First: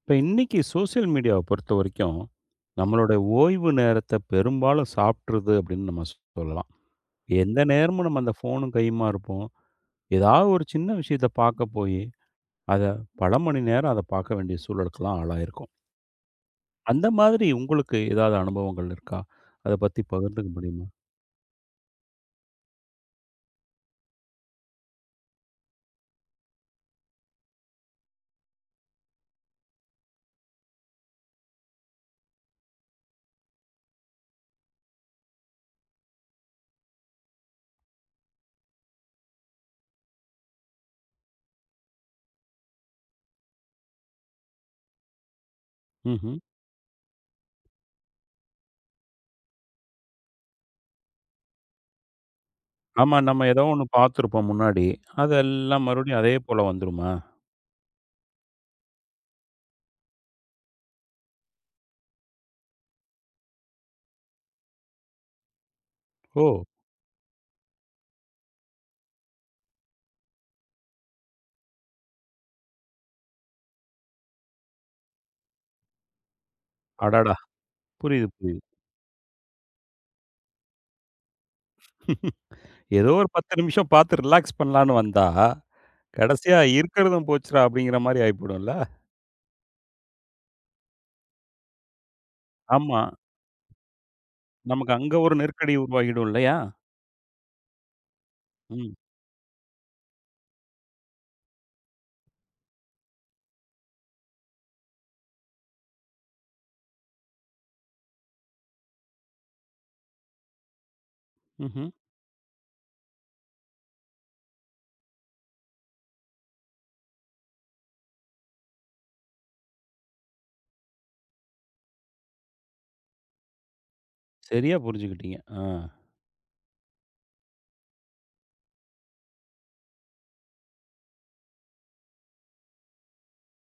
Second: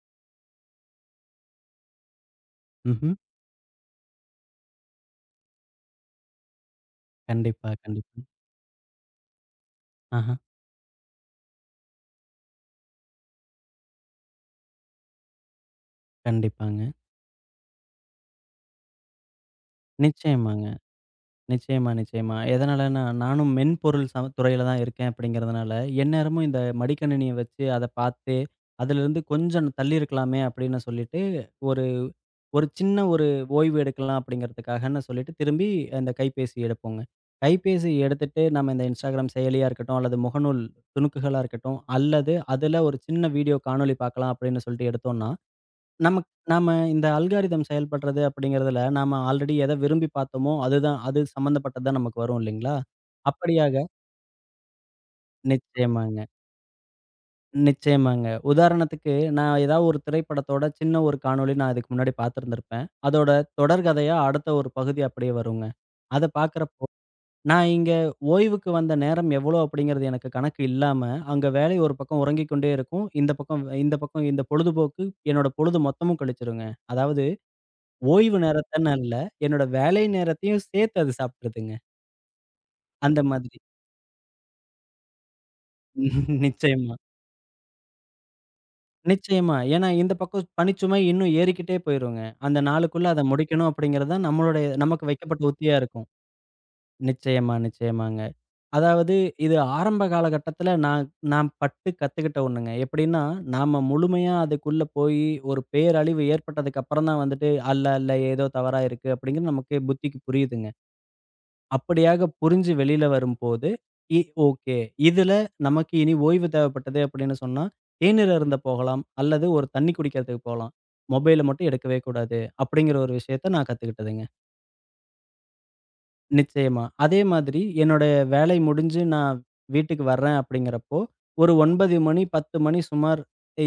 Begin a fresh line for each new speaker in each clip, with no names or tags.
இப்போ இன்னைக்கு சோஷியல் மீடியாவை பொறுத்த வரைக்கும்,
ம்ஹ்ம்.
நம்மளோட ஓய்வு நேரத்த பெரும்பாலும் சாப்பிட்ருது அப்படின்னு நம்ம சொல்லலாம். எந்த
கண்டிப்பா,
நேரமும் நம்ம
கண்டிப்பா.
அந்த ஃபோனும் கையுமா இருப்போம்.
ஆஹா.
ஏதாவது ஒரு சின்ன விஷயத்த பார்க்க போயி, அத பல மணி நேரம் அத பார்க்க வேண்டிய சூழலுக்குலாம் ஆளாயிருக்கோம்.
கண்டிப்பாங்க.
அந்த மாதிரி உங்களுக்கு ஏதாவது அனுபவங்கள் இருக்கா? அத பத்தி பகிர்ந்துக்க
நிச்சயமாங்க.
முடியுமா?
நிச்சயமா, நிச்சயமா. எதனாலன்னா, நானும் மென்பொருள் சம துறையில தான் இருக்கேன் அப்படிங்கிறதுனால, எந்நேரமும் இந்த மடிக்கணினிய வச்சு அத பார்த்து, அதிலிருந்து கொஞ்சம் தள்ளி இருக்கலாமே அப்படின்னு சொல்லிட்டு, ஒரு ஒரு சின்ன ஒரு ஓய்வு எடுக்கலாம் அப்படிங்கிறதுக்காகன்னு சொல்லிட்டு, திரும்பி அந்த கைபேசி எடுப்போங்க. கைபேசி எடுத்துட்டு நம்ம இந்த Instagram செயலியா இருக்கட்டும், அல்லது முகநூல் துணுக்குகளா இருக்கட்டும், அல்லது அதில ஒரு சின்ன வீடியோ காணொளி பார்க்கலாம் அப்படின்னு சொல்லிட்டு எடுத்தோம்னா, நமக்கு
ம்ஹ்ம்.
நாம இந்த அல்காரிதம் செயல்படுறது அப்படிங்கிறதுல, நாம ஆல்ரெடி எத விரும்பி பார்த்தோமோ, அதுதான் அது சம்மந்தப்பட்டது தான் நமக்கு வரும் இல்லைங்களா?
ஆமா. நம்ம ஏதோ
அப்படியாக
ஒண்ணு பார்த்துருப்போம் முன்னாடி. அதெல்லாம்
நிச்சயமாங்க,
மறுபடியும் அதே போல வந்துருமா?
நிச்சயமாங்க. உதாரணத்துக்கு நான் ஏதாவது ஒரு திரைப்படத்தோட சின்ன ஒரு காணொளி நான் இதுக்கு முன்னாடி பார்த்திருந்திருப்பேன். அதோட தொடர் கதையா அடுத்த ஒரு பகுதி அப்படியே வருங்க. அத
ஓ!
பார்க்குறப்போ, நான் இங்க ஓய்வுக்கு வந்த நேரம் எவ்வளோ அப்படிங்கிறது எனக்கு கணக்கு இல்லாம, அங்க வேலை ஒரு பக்கம் உறங்கிக் கொண்டே இருக்கும். இந்த பக்கம் இந்த பொழுதுபோக்கு என்னோட பொழுது மொத்தமும் கழிச்சிருங்க. அதாவது
அடடா! புரியுது,
ஓய்வு
புரியுது.
நேரத்தன்னு அல்ல. என்னோட வேலை நேரத்தையும் சேர்த்து அது சாப்பிட்டுருதுங்க.
ஏதோ
அந்த
ஒரு 10
மாதிரி.
நிமிஷம் பார்த்து ரிலாக்ஸ் பண்ணலான்னு வந்தா கடைசியா
நிச்சயமா,
இருக்கிறதும் போச்சுடா! அப்படிங்கிற மாரி ஆயிப்போயிடும்ல.
நிச்சயமா. ஏன்னா இந்த பக்கம் பணிச்சுமை இன்னும் ஏறிக்கிட்டே போயிருங்க. அந்த
ஆமா.
நாளுக்குள்ள அத முடிக்கணும் அப்படிங்கிறது தான் நம்மளுடைய
நமக்கு
நமக்கு
அங்க ஒரு
வைக்கப்பட்ட உத்தியா
நெருக்கடி
இருக்கும்.
உருவாகிடும் இல்லையா?
நிச்சயமா, நிச்சயமாங்க.
ம்.
அதாவது இது ஆரம்ப காலகட்டத்தில நான் நான் பட்டு கத்துக்கிட்ட ஒண்ணுங்க. எப்படின்னா, நாம முழுமையா அதுக்குள்ள போயி ஒரு பேரழிவு ஏற்பட்டதுக்கு அப்புறம் தான் வந்துட்டு, "அல்ல, அல்ல ஏதோ தவறா இருக்கு" அப்படிங்கிறது நமக்கு புத்திக்கு புரியுதுங்க.
ம்ஹ்ம்.
அப்படியாக புரிஞ்சு வெளியில வரும்போது, இ ஓகே. இதுல நமக்கு இனி ஓய்வு தேவைப்பட்டது அப்படின்னு சொன்னா, தேநீர் அருந்த போகலாம். அல்லது ஒரு தண்ணி குடிக்கிறதுக்கு போலாம். மொபைல மட்டும் எடுக்கவே கூடாது. அப்படிங்கிற ஒரு விஷயத்த நான் கத்துக்கிட்டதுங்க.
சரியா புரிஞ்சுக்கிட்டீங்க. ஆ.
நிச்சயமா. அதே மாதிரி என்னோட வேலை முடிஞ்சு நான் வீட்டுக்கு வர்றேன் அப்படிங்கிறப்போ, ஒரு 9 மணி, 10 மணி சுமார்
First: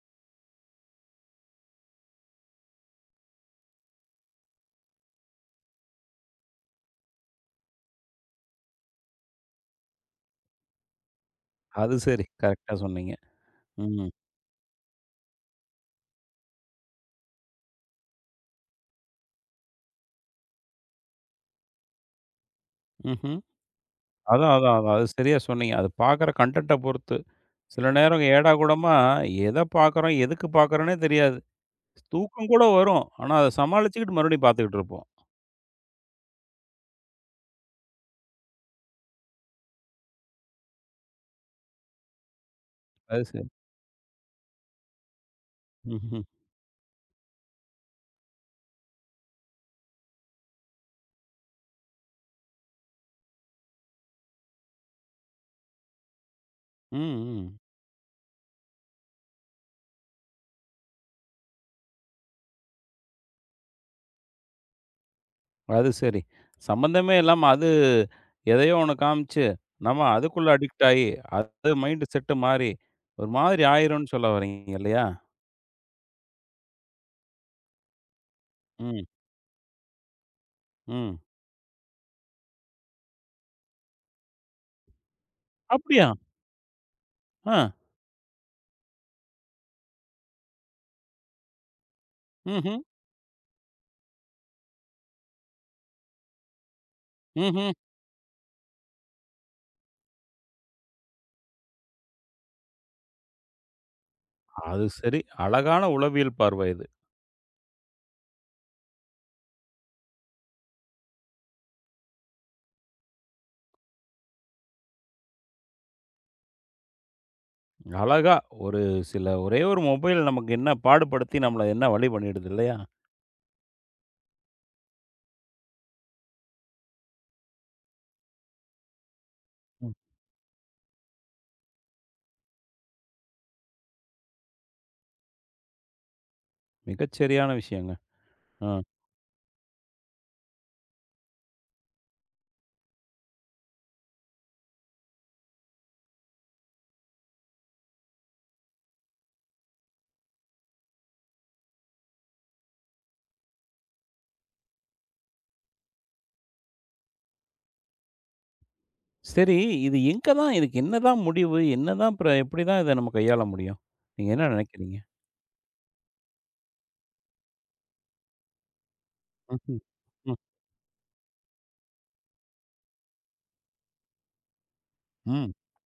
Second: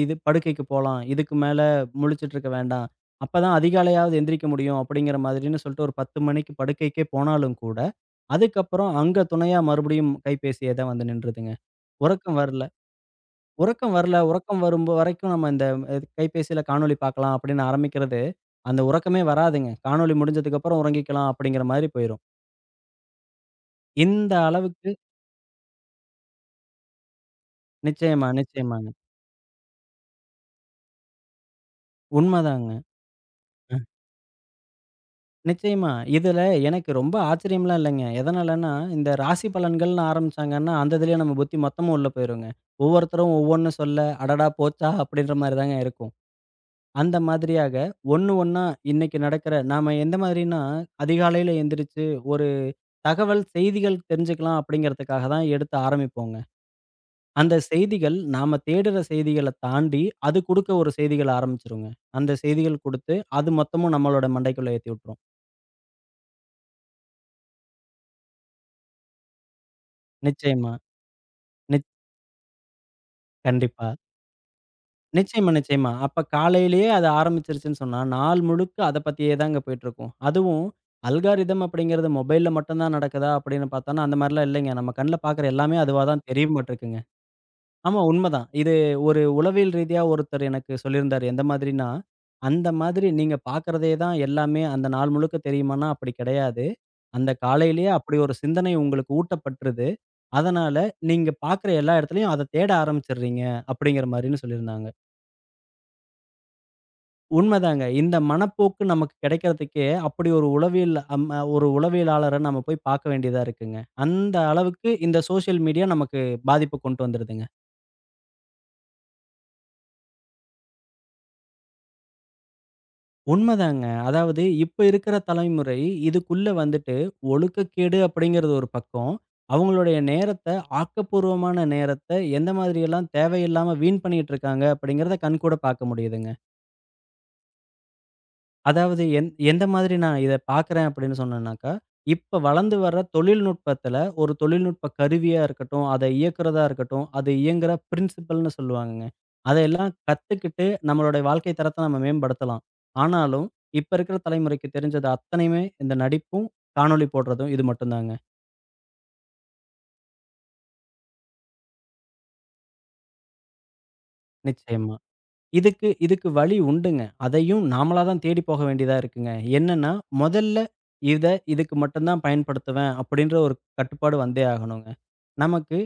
இது படுக்கைக்கு போலாம். இதுக்கு மேல முழிச்சுட்டு இருக்க வேண்டாம். அப்பதான் அதிகாலையாவது எந்திரிக்க முடியும் அப்படிங்கிற மாதிரின்னு சொல்லிட்டு ஒரு 10 மணிக்கு படுக்கைக்கே போனாலும் கூட, அதுக்கப்புறம் அங்க துணையா மறுபடியும் கைபேசியே தான் வந்து நின்றுதுங்க.
அது சரி.
உறக்கம் வரல.
கரெக்ட்டா சொன்னீங்க.
உறக்கம்
ம்.
வரல. உறக்கம் வரும்போ வரைக்கும் நம்ம இந்த கைபேசியில காணொளி பார்க்கலாம் அப்படின்னு ஆரம்பிக்கிறது, அந்த உறக்கமே வராதுங்க. காணொளி முடிஞ்சதுக்கப்புறம் உறங்கிக்கலாம் அப்படிங்கிற மாரி போயிரும்.
ம்ஹ்ம்.
இந்த
அதான், அதான்,
அளவுக்கு
அதான். அது சரியா சொன்னீங்க. அது பார்க்குற கன்டென்ட்ட பொறுத்து. சில நேரம்
நிச்சயமா, நிச்சயமாங்க.
ஏடாகூடமா எத பார்க்குறோம், எதுக்கு பார்க்குறோன்னே தெரியாது. தூக்கம் கூட
உண்மதாங்க.
வரும். ஆனா, அத
அ
சமாளிச்சுக்கிட்டு மறுபடியும் பார்த்துக்கிட்டு இருப்போம்.
நிச்சயமா. இதுல எனக்கு ரொம்ப ஆச்சரியம்லாம் இல்லங்க. எதனாலன்னா, இந்த ராசி பலன்கள்னு ஆரம்பிச்சாங்கன்னா, அந்த இதுலயே நம்ம புத்தி மொத்தமும் உள்ள போயிருங்க.
அது
ஒவ்வொருத்தரும்
சரி.
ஒவ்வொன்னு சொல்ல, "அடடா போச்சா!" அப்படின்ற மாரி தாங்க இருக்கும்.
ம்ஹ்ம்.
அந்த மாதிரியாக ஒண்ணு ஒண்ணா இன்னைக்கு நடக்கிற நாம எந்த மாதிரின்னா, அதிகாலையில எந்திரிச்சு ஒரு தகவல், செய்திகள் தெரிஞ்சுக்கலாம் அப்படிங்கிறதுக்காக தான் எடுத்து ஆரம்பிப்போங்க.
ம்,
அந்த
ம்.
செய்திகள் நாம தேடுற செய்திகள தாண்டி, அது குடுக்க ஒரு செய்திகள ஆரம்பிச்சுருங்க. அந்த செய்திகள் குடுத்து, அது மொத்தமும் நம்மளோட மண்டைக்குள்ள ஏத்தி விட்டுரும்.
அது சரி. சம்மந்தமே இல்லாம அது எதையோ ஒண்ணு காமிச்சு, நம்ம அதுக்குள்ள
நிச்சயமா.
அடிக்ட் ஆயி, அது
நிச்
மைண்ட் செட் மாறி, ஒரு மாதிரி
கண்டிப்பா.
ஆயிரும்னு சொல்ல வர்றீங்க இல்லையா?
நிச்சயமா, நிச்சயமா. அப்ப காலையிலேயே அது ஆரம்பிச்சுருச்சுன்னு சொன்னா, நாள் முழுக்க அத
ம்,
பத்தியே தாங்க போயிட்டுருக்கும். அதுவும்
ம்.
அல்காரிதம் அப்படிங்கிறது மொபைல்ல மட்டும் தான் நடக்குதா அப்படின்னு பார்த்தோம்னா, அந்த மாரிலாம் இல்லைங்க. நம்ம கண்ல பார்க்குற எல்லாமே அதுவா
அப்படியா?
தான் தெரியுமாட்டுருக்குங்க.
ஆ.
ஆமா உண்மதான். இது ஒரு உளவியல் ரீதியா ஒருத்தர் எனக்கு சொல்லியிருந்தாரு. எந்த மாதிரின்னா, அந்த
ம்ஹ்ம்,
மாதிரி நீங்க பார்க்கிறதே தான் எல்லாமே அந்த நாள் முழுக்க தெரியுமான்னா, அப்படி கிடையாது. அந்த
ம்ஹ்ம்.
காலையிலேயே அப்படி ஒரு சிந்தனை உங்களுக்கு ஊட்டப்பட்டுருது. அதனால நீங்க பார்க்குற எல்லா இடத்துலயும் அத தேட ஆரம்பிச்சுடுறீங்க அப்படிங்கிற மாரின்னு
அது
சொல்லியிருந்தாங்க.
சரி. அழகான உளவியல் பார்வை இது.
உண்மதாங்க. இந்த மனப்போக்கு நமக்கு கிடைக்கிறதுக்கே அப்படி ஒரு உளவியல் ஒரு உளவியலாளர நம்ம போய் பார்க்க வேண்டியதா இருக்குங்க. அந்த அளவுக்கு இந்த சோசியல் மீடியா நமக்கு பாதிப்ப கொண்டு வந்துருதுங்க.
அழகா ஒரு சில ஒரே ஒரு மொபைல் நமக்கு என்ன பாடுபடுத்தி நம்மள என்ன வழி பண்ணிடுது இல்லையா?
உண்மதாங்க. அதாவது இப்ப இருக்கிற தலைமுறை இதுக்குள்ள வந்துட்டு ஒழுக்கக்கேடு அப்படிங்கிறது ஒரு பக்கம்,
ம்.
அவங்களுடைய நேரத்த ஆக்கப்பூர்வமான நேரத்த எந்த மாதிரியெல்லாம் தேவையில்லாம வீண் பண்ணிட்டு இருக்காங்க அப்படிங்கிறத கண்கூட பார்க்க முடியுதுங்க.
மிகச்சரியான விஷயங்க. ஆ.
அதாவது எந்த மாதிரி நான் இத பார்க்குறேன் அப்படின்னு சொன்னேன்னாக்கா, இப்ப வளர்ந்து வர்ற தொழில்நுட்பத்துல ஒரு தொழில்நுட்ப கருவியா இருக்கட்டும், அத இயக்குறதா இருக்கட்டும், அது இயங்குற பிரின்சிபல்ன்னு சொல்லுவாங்கங்க. அதையெல்லாம் கத்துக்கிட்டு நம்மளுடைய வாழ்க்கை தரத்த நம்ம மேம்படுத்தலாம். ஆனாலும், இப்ப இருக்கிற தலைமுறைக்கு தெரிஞ்சது அத்தனையுமே இந்த நடிப்பும், காணொளி போடுறதும் இது மட்டும் தாங்க.
சரி, இது எங்க தான் இதுக்கு என்னதான் முடிவு? என்னதான் அப்புறம் எப்படி தான் இத நம்ம கையாள முடியும்? நீங்க என்ன
நிச்சயமா.
நினைக்கிறீங்க?
இதுக்கு இதுக்கு வழி உண்டுங்க. அதையும் நாமளா தான் தேடி போக வேண்டியதா இருக்குங்க.
ம்ஹ்ம். ம்.
என்னன்னா, முதல்ல இத இதுக்கு மட்டும் தான் பயன்படுத்துவேன் அப்படின்ற ஒரு கட்டுப்பாடு வந்தே ஆகணுங்க.
ம்.
நமக்கு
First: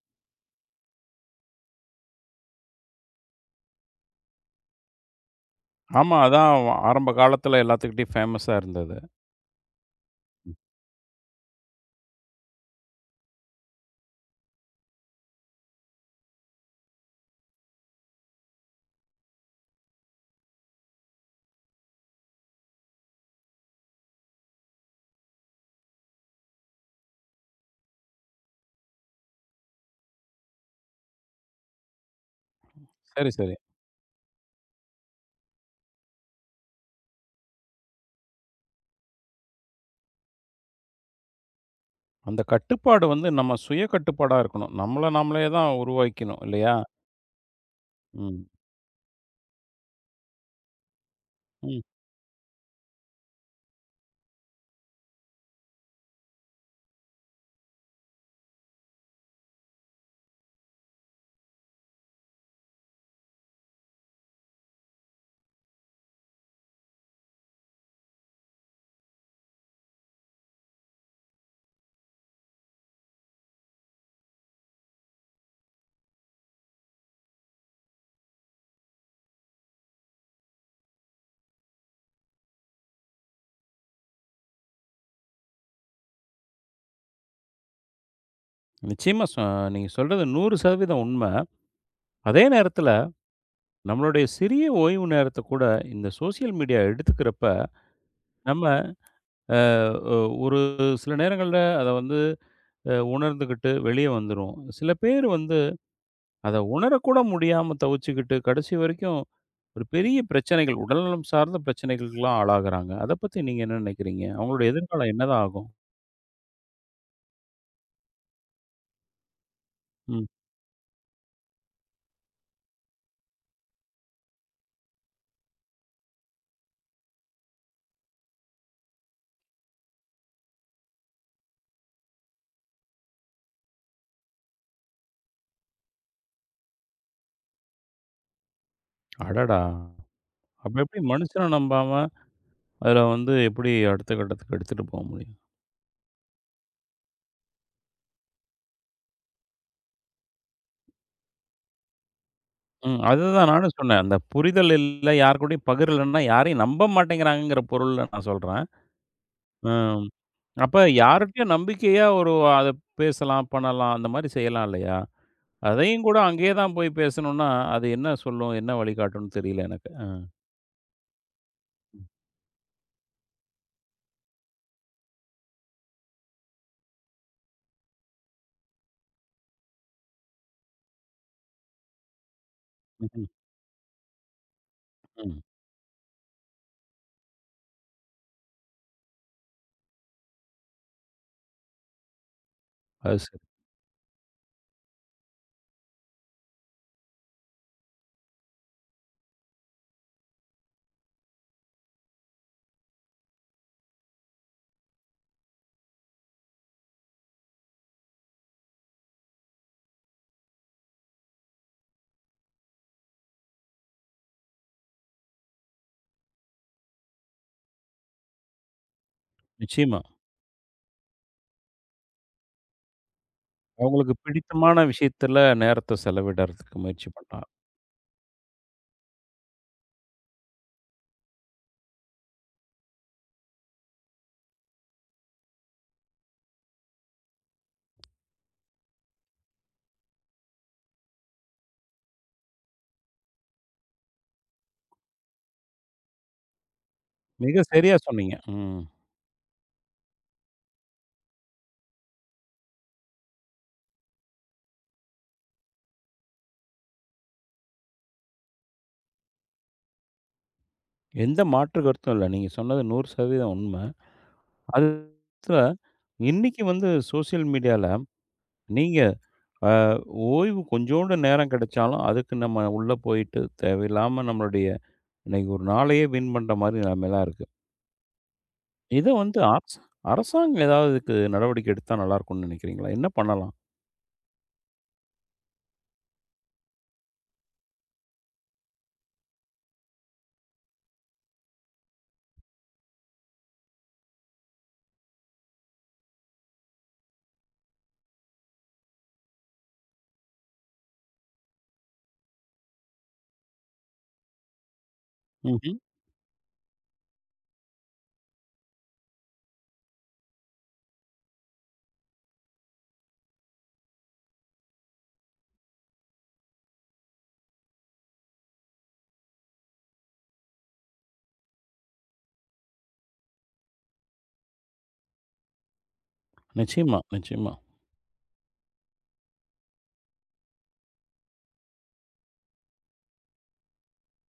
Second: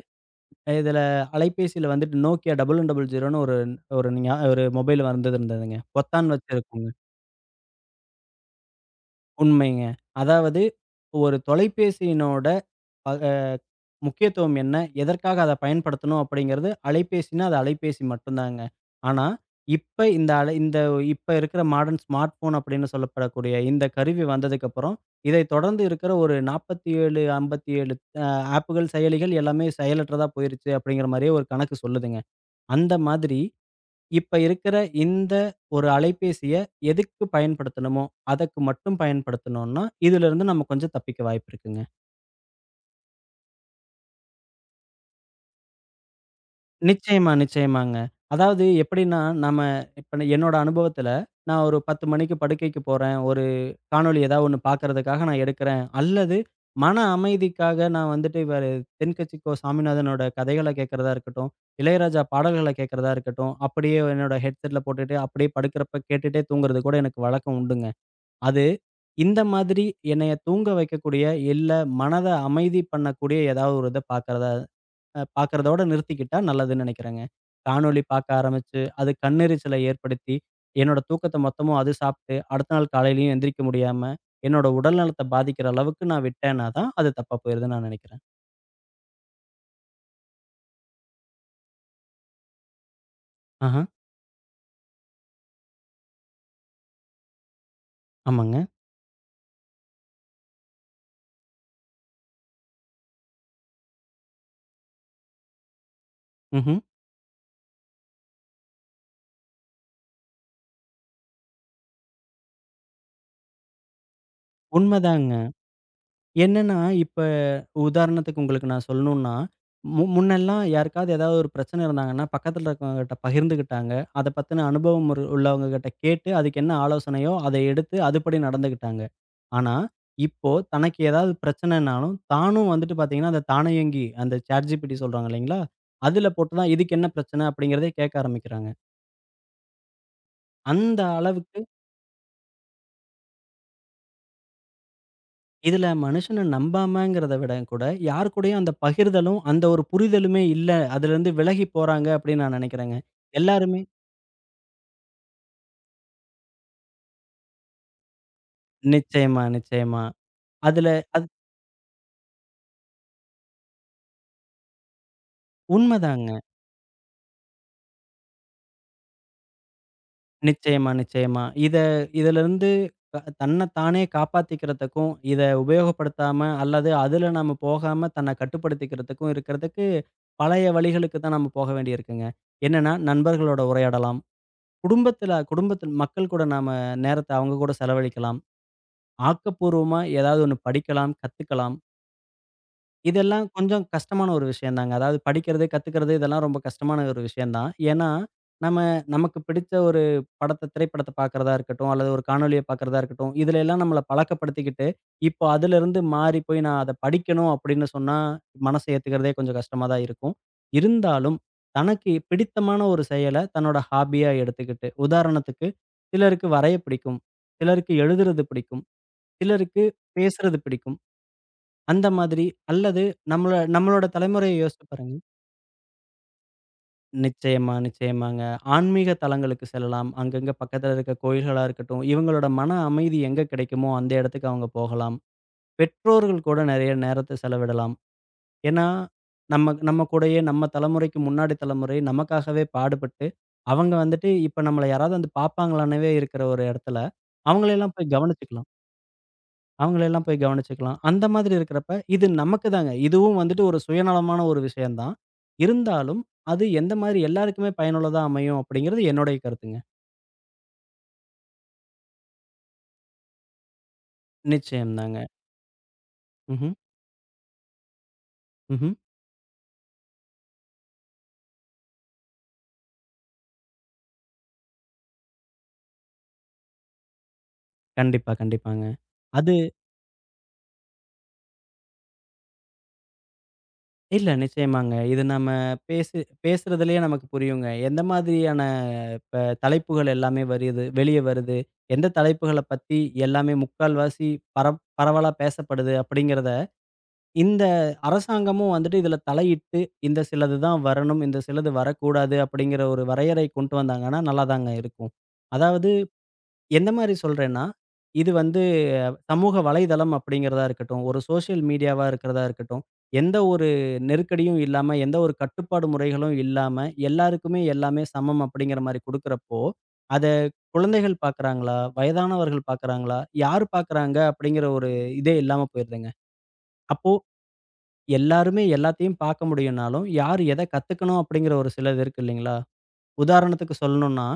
இதில அலைபேசியில வந்துட்டு Nokia 0000ன்னு ஒரு ஒரு ஞா ஒரு மொபைல் வந்தது இருந்ததுங்க.
ஆமா.
பொத்தான்
அதான்
வச்சிருக்குங்க.
ஆரம்ப காலத்துல எல்லாத்துக்கிட்டயும் ஃபேமஸா இருந்தது.
உண்மைங்க. அதாவது ஒரு தொலைபேசியினோட ப முக்கியத்துவம் என்ன? எதற்காக அத பயன்படுத்தணும் அப்படிங்கிறது அலைபேசினா, அது அலைபேசி மட்டுந்தாங்க. ஆனா, இப்ப இந்த அலை இந்த இப்ப இருக்கிற மாடர்ன் ஸ்மார்ட் ஃபோன் அப்படின்னு சொல்லப்படக்கூடிய இந்த கருவி வந்ததுக்கப்புறம், இதை தொடர்ந்து இருக்கிற ஒரு 47, 57 அ ஆப்புகள், செயலிகள் எல்லாமே செயலற்றதா போயிருச்சு அப்படிங்கிற மாரியே ஒரு கணக்கு சொல்லுதுங்க. அந்த
சரி,
மாதிரி
சரி.
இப்ப இருக்கிற இந்த ஒரு அலைபேசிய எதுக்கு பயன்படுத்தணுமோ, அதற்கு மட்டும் பயன்படுத்தணும்னா, இதிலிருந்து நம்ம கொஞ்சம் தப்பிக்க வாய்ப்பு இருக்குங்க.
அந்த கட்டுப்பாடு வந்து நம்ம சுய கட்டுப்பாடா இருக்கணும். நம்மள நாமளே தான் உருவாக்கிக்கணும் இல்லையா?
நிச்சயமா, நிச்சயமாங்க.
ம்.
அதாவது எப்படின்னா, நம்ம இப்ப என்னோட அனுபவத்துல, நான் ஒரு
ம்.
10 மணிக்கு படுக்கைக்கு போறேன். ஒரு காணொளி ஏதாவது ஒண்ணு பார்க்கறதுக்காக நான் எடுக்கிறேன். அல்லது மன அமைதிக்காக நான் வந்துட்டு இவரு தென்கட்சிக்கோ சாமிநாதனோட கதைகள கேட்கிறதா இருக்கட்டும், இளையராஜா பாடல்கள கேட்கிறதா இருக்கட்டும், அப்படியே என்னோட ஹெட்செட்ல போட்டுட்டு அப்படியே படுக்கிறப்ப கேட்டுட்டே தூங்குறது கூட எனக்கு வழக்கம் உண்டுங்க. அது இந்த மாதிரி என்னைய தூங்க வைக்கக்கூடிய, இல்ல மனத அமைதி பண்ணக்கூடிய ஏதாவது ஒரு இத பார்க்கிறதா பார்க்கிறதோட நிறுத்திக்கிட்டா நல்லதுன்னு நினைக்கிறேங்க. காணொளி பார்க்க ஆரம்பிச்சு, அது கண்ணெரிச்சலை ஏற்படுத்தி, என்னோட தூக்கத்த மொத்தமும் அது சாப்பிட்டு, அடுத்த நாள் காலையிலயும் எந்திரிக்க முடியாம, என்னோட உடல் நலத்த பாதிக்கிற அளவுக்கு நான் விட்டேன்னா தான், அது தப்பா போயிருதுன்னு நான் நினைக்கிறேன்.
நிச்சயமா நீங்க சொல்றது 100% உண்ம. அதே நேரத்துல
ஆஹ,
நம்மளுடைய சிறிய ஓய்வு நேரத்த கூட இந்த சோசியல் மீடியா எடுத்துக்கிறப்ப,
ஆமாங்க.
நம்ம அ ஒரு சில நேரங்கள்ல அத வந்து உணர்ந்துகிட்டு வெளிய வந்துருவோம். சில பேர் வந்து அத
ம்ஹ்ம்.
உணரக்கூட முடியாம தவிச்சுக்கிட்டு கடைசி வரைக்கும் ஒரு பெரிய பிரச்சனைகள், உடல்நலம் சார்ந்த பிரச்சனைகளுக்குலாம் ஆளாகுறாங்க. அத பத்தி நீங்க என்ன நினைக்கிறீங்க? அவங்களோட எதிர்காலம்
உண்மதாங்க.
என்னதான் ஆகும்?
என்னன்னா இப்ப உதாரணத்துக்கு உங்களுக்கு நான் சொல்லணும்னா,
ம்.
முன்னெல்லாம் யாருக்காவது ஏதாவது ஒரு பிரச்சனை இருந்தாங்கன்னா, பக்கத்துல இருக்கிறவங்ககிட்ட பகிர்ந்துக்கிட்டாங்க. அத பத்தின அனுபவம் ஒரு உள்ளவங்ககிட்ட கேட்டு, அதுக்கு என்ன ஆலோசனையோ அத எடுத்து அதுபடி நடந்துக்கிட்டாங்க. ஆனா, இப்போ தனக்கு ஏதாவது பிரச்சனைனாலும், தானும் வந்துட்டு பாத்தீங்கன்னா, அந்த தானியங்கி அந்த ChatGPT சொல்றாங்க இல்லைங்களா? அதுல போட்டு தான் இதுக்கு என்ன பிரச்சனை? அப்படிங்கிறதே கேட்க ஆரம்பிக்கிறாங்க.
அடடா! அப்ப
அந்த
எப்படி மனுஷன
அளவுக்கு
நம்பாம, அதுல வந்து எப்படி அடுத்த கட்டத்துக்கு எடுத்துட்டு போக முடியும்?
இதுல மனுஷன நம்பாமங்கிறத விட கூட, யார் கூடயும் அந்த பகிர்தலும், அந்த ஒரு புரிதலுமே இல்ல. அதுலருந்து விலகி போறாங்க அப்படின்னு நான் நெனைக்கிறேங்க.
ம். அதுதான் நானும்
எல்லாருமே
சொன்னேன். அந்த புரிதல் இல்ல, யார் கூடயும் பகிரலன்னா, யாரையும் நம்ப மாட்டேங்கிறாங்கங்கிற பொருள்ல நான் சொல்றேன்.
நிச்சயமா, நிச்சயமா.
ம். அப்ப
அதுல அது
யார்ட்டயும் நம்பிக்கையா அத பேசலாம், பண்ணலாம். அந்த மாரி செய்யலாம் இல்லையா? அதையும் கூட
உண்மதாங்க.
அங்கேயே தான் போய் பேசணும்னா, அது என்ன சொல்லும்? என்ன வழிகாட்டும்னு தெரியல எனக்கு.
நிச்சயமா, நிச்சயமா. இதுலருந்து தன்ன தானே காப்பாத்திக்கிறதுக்கும், இத உபயோகப்படுத்தாம அல்லது அதுல நாம போகாம தன்ன கட்டுப்படுத்திக்கிறதுக்கும் இருக்கிறதுக்கு, பழைய வழிகளுக்கு தான் நம்ம போக வேண்டியிருக்குங்க. என்னன்னா,
ம்ஹ்ம்.
நண்பர்களோட உரையாடலாம். குடும்பத்தில
ம்.
குடும்பத்தில் மக்கள் கூட நாம நேரத்த அவங்க கூட செலவழிக்கலாம். ஆக்கப்பூர்வமா ஏதாவது ஒண்ணு படிக்கலாம், கத்துக்கலாம்.
அது
இதெல்லாம் கொஞ்சம் கஷ்டமான ஒரு விஷயம் தாங்க. அதாவது படிக்கிறது, கத்துக்கிறது இதெல்லாம் ரொம்ப கஷ்டமான ஒரு விஷயம் தான். ஏன்னா, நம்ம நமக்கு பிடிச்ச ஒரு திரைப்படத்த பார்க்கிறதா இருக்கட்டும், அல்லது ஒரு காணொளிய பார்க்கிறதா இருக்கட்டும், இதுல எல்லாம் நம்மள பழக்கப்படுத்திக்கிட்டு, இப்போ அதிலிருந்து மாறி போய் நான் அத படிக்கணும் அப்படின்னு சொன்னா, மனச ஏத்துக்கிறதே கொஞ்சம் கஷ்டமா தான் இருக்கும். இருந்தாலும், தனக்கு பிடித்தமான ஒரு செயல தன்னோட ஹாபியா எடுத்துக்கிட்டு, உதாரணத்துக்கு சிலருக்கு வரைய பிடிக்கும், சிலருக்கு எழுதுறது பிடிக்கும். சிலருக்கு
நிச்சயமா.
பேசுறது பிடிக்கும். அந்த மாதிரி அல்லது நம்மள நம்மளோட
அவங்களுக்கு
தலைமுறைய
பிடித்தமான
யோசிச்சு பாருங்க.
விஷயத்துல நேரத்த செலவிடறதுக்கு முயற்சி பண்றாங்க.
நிச்சயமா, நிச்சயமாங்க. ஆன்மீக தலங்களுக்கு செல்லலாம். அங்கங்க பக்கத்துல இருக்க கோயில்களா இருக்கட்டும், இவங்களோட மன அமைதி எங்க கிடைக்குமோ அந்த இடத்துக்கு அவங்க போகலாம். பெற்றோர்கள் கூட நெறைய நேரத்த செலவிடலாம். ஏன்னா, நம்ம நம்ம கூடயே நம்ம தலைமுறைக்கு முன்னாடி தலைமுறை நமக்காகவே பாடுபட்டு, அவங்க வந்துட்டு இப்ப நம்மள யாராவது வந்து பார்ப்பாங்களான்னவே இருக்கிற ஒரு இடத்துல,
மிக
அவங்கள
சரியா
எல்லாம் போய்
சொன்னீங்க.
கவனிச்சுக்கலாம்.
ம்.
அவங்களெல்லாம் போய் கவனிச்சுக்கலாம். அந்த மாதிரி இருக்கிறப்ப, இது நமக்கு தாங்க. இதுவும் வந்துட்டு ஒரு சுயநலமான ஒரு விஷயம் தான். இருந்தாலும், அது எந்த மாதிரி எல்லாருக்குமே பயனுள்ளதா அமையும் அப்படிங்கிறது என்னுடைய கருத்துங்க.
எந்த மாற்று கருத்தும் இல்ல. நீங்க சொன்னது 100% உண்ம. அது
நிச்சயம் தாங்க.
போக இன்னைக்கு
ம்ஹ்ம்.
வந்து சோசியல் மீடியால
ம்ஹ்ம்.
நீங்க அ ஓய்வு கொஞ்சோண்டு நேரம் கிடைச்சாலும், அதுக்கு நம்ம உள்ள போயிட்டு தேவையில்லாம நம்மளுடைய இன்னைக்கு ஒரு நாளையே வீண் பண்ற மாரி நிலைமைலாம் இருக்கு.
கண்டிப்பா, கண்டிப்பாங்க.
இத வந்து
அது
அரசாங்கம் ஏதாவது இதுக்கு நடவடிக்கை எடுத்தா நல்லா இருக்கும்னு நினைக்கிறீங்களா? என்ன பண்ணலாம்?
இல்ல நிச்சயமாங்க. இது நம்ம பேசு பேசுறதிலேயே நமக்கு புரியுங்க. எந்த மாதிரியான இப்ப தலைப்புகள் எல்லாமே வருது வெளிய வருது. எந்த தலைப்புகள பத்தி எல்லாமே முக்கால்வாசி பரவலா பேசப்படுது அப்படிங்கிறத இந்த அரசாங்கமும் வந்துட்டு இதுல தலையிட்டு, இந்த சிலது தான் வரணும், இந்த சிலது வரக்கூடாது அப்படிங்கிற ஒரு வரையறை கொண்டு வந்தாங்கன்னா, நல்லாதாங்க இருக்கும்.
ம்ஹ்ம்.
அதாவது எந்த மாரி சொல்றேன்னா, இது வந்து சமூக வலைதளம் அப்படிங்கிறதா இருக்கட்டும், ஒரு சோஷியல் மீடியாவா இருக்கிறதா இருக்கட்டும், எந்த ஒரு நெருக்கடியும் இல்லாம, எந்த ஒரு கட்டுப்பாடு முறைகளும் இல்லாம, எல்லாருக்குமே எல்லாமே சமம் அப்படிங்கிற மாரி குடுக்குறப்போ, அத குழந்தைகள் பார்க்குறாங்களா? வயதானவர்கள் பார்க்குறாங்களா? யார் பார்க்குறாங்க? அப்படிங்கிற ஒரு இதே இல்லாம போயிருதுங்க.
நிச்சயமா,
அப்போ
நிச்சயமா.
எல்லாருமே எல்லாத்தையும் பார்க்க முடியும்னாலும், யார் எத கத்துக்கணும் அப்படிங்கிற ஒரு சிலது இருக்கு இல்லைங்களா? உதாரணத்துக்கு சொல்லணும்னா,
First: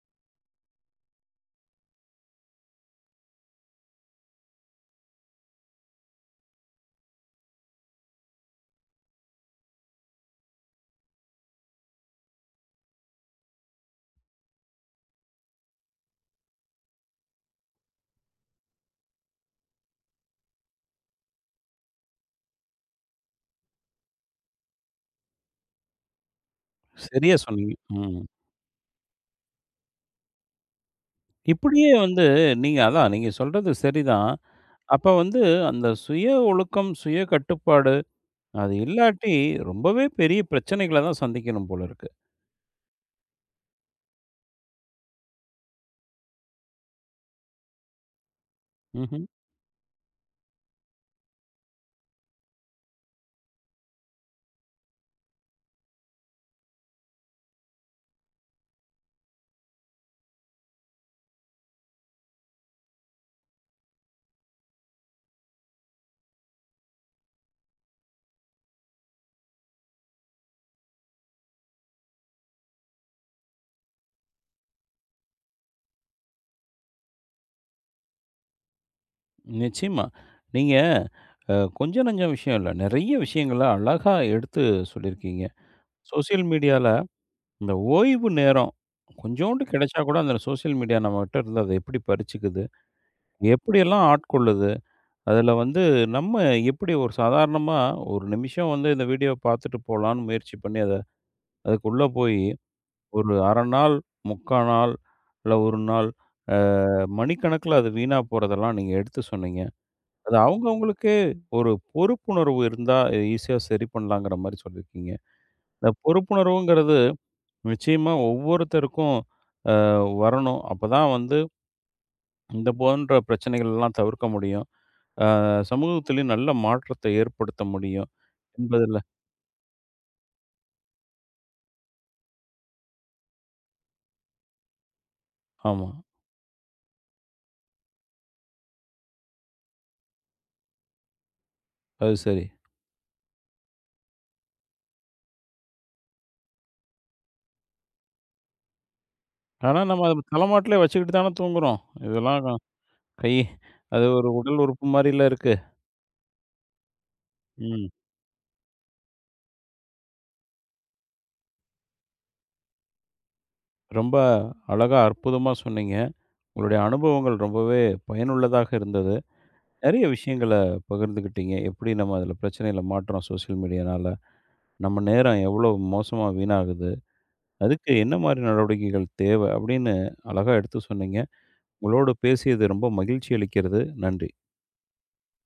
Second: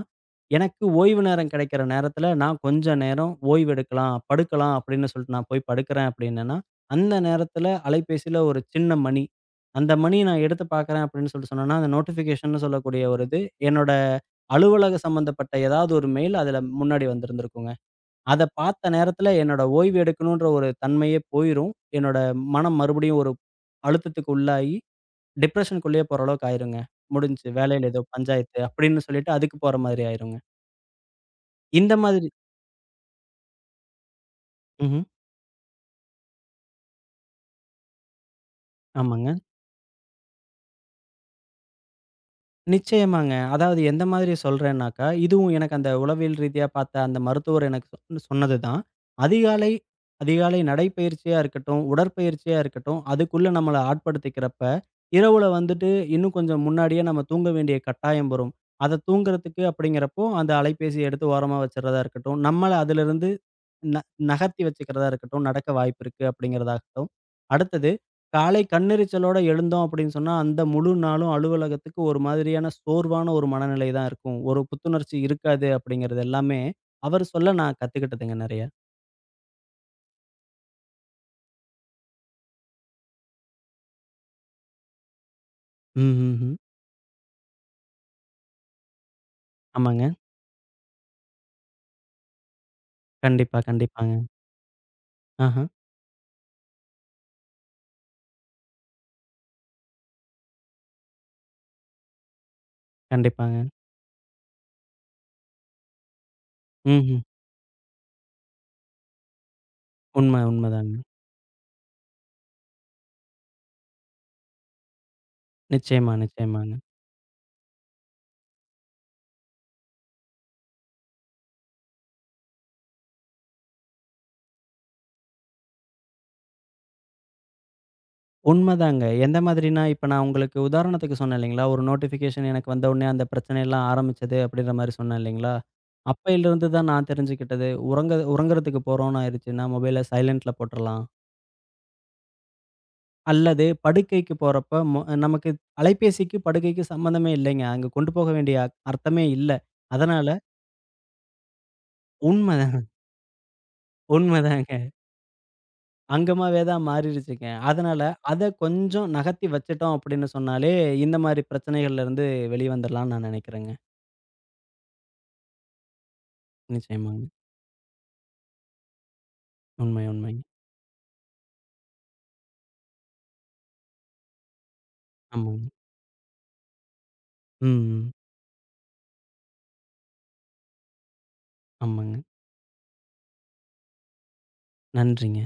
எனக்கு ஓய்வு நேரம் கிடைக்கிற நேரத்தில நான் கொஞ்ச நேரம் ஓய்வு எடுக்கலாம், படுக்கலாம் அப்படின்னு சொல்லிட்டு நான் போய் படுக்கிறேன் அப்படின்னேன்னா, அந்த நேரத்தில அலைபேசியில ஒரு சின்ன மணி. அந்த மணி நான் எடுத்து பார்க்குறேன் அப்படின்னு சொல்லிட்டு சொன்னேன்னா, அந்த நோட்டிஃபிகேஷன்னு சொல்லக்கூடிய ஒரு இது, என்னோட அலுவலக சம்மந்தப்பட்ட ஏதாவது ஒரு மெயில் அதில முன்னாடி வந்திருந்திருக்குங்க. அத பார்த்த நேரத்துல என்னோட ஓய்வு எடுக்கணுன்ற ஒரு தன்மையே போயிரும். என்னோட மனம் மறுபடியும் ஒரு அழுத்தத்துக்கு உள்ளாகி, டிப்ரஷனுக்குள்ளேயே போற அளவுக்கு ஆயிருங்க.
சரியா
முடிஞ்சுச்சு.
சொன்னீங்க.
வேலையில ஏதோ
ம்.
பஞ்சாயத்து அப்படின்னு சொல்லிட்டு அதுக்கு போற மாதிரி ஆயிருங்க.
இப்படியே
இந்த
வந்து
மாதிரி
நீங்க அதான் நீங்க சொல்றது சரிதான்.
ம்ஹ்ம்.
அப்ப வந்து அந்த சுய ஒழுக்கம், சுய கட்டுப்பாடு அது
ஆமாங்க.
இல்லாட்டி ரொம்பவே பெரிய பிரச்சனைகள தான் சந்திக்கணும் போல இருக்கு.
நிச்சயமாங்க. அதாவது எந்த மாதிரி சொல்றேன்னாக்கா, இதுவும் எனக்கு அந்த உளவியல் ரீதியா பார்த்த அந்த மருத்துவர் எனக்கு சொன்னது தான்.
ம்ஹ்ம்.
அதிகாலை அதிகாலை நடைப்பயிற்சியா இருக்கட்டும், உடற்பயிற்சியா இருக்கட்டும், அதுக்குள்ள நம்மள ஆட்படுத்திக்கிறப்ப, இரவுல வந்துட்டு இன்னும் கொஞ்சம் முன்னாடியே நம்ம தூங்க வேண்டிய கட்டாயம் வரும். அத தூங்குறதுக்கு அப்படிங்கிறப்போ, அந்த அலைபேசிய எடுத்து ஓரமா வச்சுறதா இருக்கட்டும், நம்மள அதிலிருந்து ந நகர்த்தி வச்சுக்கிறதா இருக்கட்டும், நடக்க வாய்ப்பு இருக்கு அப்படிங்கிறதாகட்டும். அடுத்தது காலை கண்ணெரிச்சலோட எழுந்தோம் அப்படின்னு சொன்னா, அந்த முழு நாளும் அலுவலகத்துக்கு ஒரு மாதிரியான சோர்வான ஒரு மனநிலை தான் இருக்கும். ஒரு புத்துணர்ச்சி இருக்காது அப்படிங்கிறது எல்லாமே, அவர் சொல்ல நான் கத்துக்கிட்டதுங்க நெறைய.
நிச்சயமா. நீங்க கொஞ்சம் நஞ்சம் விஷயம் இல்ல. நெறைய விஷயங்கள அழகா எடுத்து சொல்லியிருக்கீங்க.
ம், ம்,
சோசியல்
ம்.
மீடியால இந்த ஓய்வு நேரம் கொஞ்சோண்டு கிடைச்சா
ஆமாங்க.
கூட அந்த சோசியல் மீடியா நம்மகிட்ட இருந்து அத எப்படி பறிச்சுக்குது?
கண்டிப்பா,
எப்படியெல்லாம்
கண்டிப்பாங்க.
ஆட்கொள்ளுது? அதில
ஆஹ.
வந்து நம்ம எப்படி ஒரு சாதாரணமா ஒரு நிமிஷம் வந்து இந்த வீடியோ பார்த்துட்டு போலான்னு முயற்சி பண்ணி, அத அதுக்குள்ள போய் ஒரு
கண்டிப்பாங்க.
1/2 நாள், 3/4 நாள், இல்ல 1 நாள் அ
ம்ஹ்ம்.
மணிக்கணக்கில அது வீணா போறதெல்லாம் நீங்க எடுத்து சொன்னீங்க. அது
உண்ம, உண்மதாங்க.
அவங்கவங்களுக்கே ஒரு பொறுப்புணர்வு இருந்தா ஈஸியா சரி பண்ணலாங்கிற மாரி சொல்லியிருக்கீங்க. இந்த
நிச்சயமா, நிச்சயமாங்க.
பொறுப்புணர்வுங்கிறது நிச்சயமா ஒவ்வொருத்தருக்கும் அ வரணும். அப்பதான் வந்து இந்த போன்ற பிரச்சனைகள் எல்லாம் தவிர்க்க முடியும். அ சமூகத்திலயும் நல்ல மாற்றத்தை ஏற்படுத்த முடியும் என்பதில
உண்மதாங்க. எந்த மாதிரினா, இப்ப நான் உங்களுக்கு உதாரணத்துக்கு சொன்னேன் இல்லைங்களா? ஒரு நோட்டிஃபிகேஷன் எனக்கு வந்தவுடனே அந்த பிரச்சனைலாம் ஆரம்பிச்சது அப்படின்ற மாரி சொன்னேன் இல்லைங்களா?
ஆமா.
அப்பையிலிருந்து தான் நான் தெரிஞ்சுக்கிட்டது. உறங்குறதுக்கு போறோம்ன்னு ஆயிருச்சுன்னா, மொபைல சைலன்ட்ல போட்டுறலாம்.
அது சரி.
அல்லது படுக்கைக்கு போறப்ப நமக்கு அலைபேசிக்கு, படுக்கைக்கு சம்மந்தமே இல்லைங்க. அங்க கொண்டு போக வேண்டிய அர்த்தமே இல்ல.
ஆனா நம்ம அத
அதனால
தலைமாட்டிலே வச்சுக்கிட்டு தானே தூங்குறோம். இதெல்லாம்
உண்மதான்
கை அது ஒரு உடல்
உண்மதாங்க.
உறுப்பு மாரில இருக்கு.
அங்கமாவே தான் மாறிருச்சுங்க.
ம்.
அதனால அத கொஞ்சம் நகர்த்தி வச்சுட்டோம் அப்படின்னு சொன்னாலே, இந்த மாரி பிரச்சனைகள்லருந்து வெளிய வந்துரலாம்ன்னு நான் நெனைக்கிறேங்க.
ரொம்ப அழகா அற்புதமா சொன்னீங்க. உங்களுடைய
நிச்சயமாங்க.
அனுபவங்கள் ரொம்பவே பயனுள்ளதாக இருந்தது.
உண்மை,
நெறைய
உண்மைங்க.
விஷயங்கள பகிர்ந்துக்கிட்டீங்க. எப்படி நம்ம அதில பிரச்சனையில மாட்றோம் சோசியல் மீடியானால. நம்ம நேரம்
ஆமாங்க.
எவ்வளோ மோசமா வீணாகுது.
ம்,
அதுக்கு
ம்.
என்ன மாரி நடவடிக்கைகள் தேவை அப்படின்னு அழகா எடுத்து சொன்னீங்க. உங்களோடு
ஆமாங்க.
பேசியது ரொம்ப மகிழ்ச்சி அளிக்கிறது. நன்றி.
நன்றிங்க.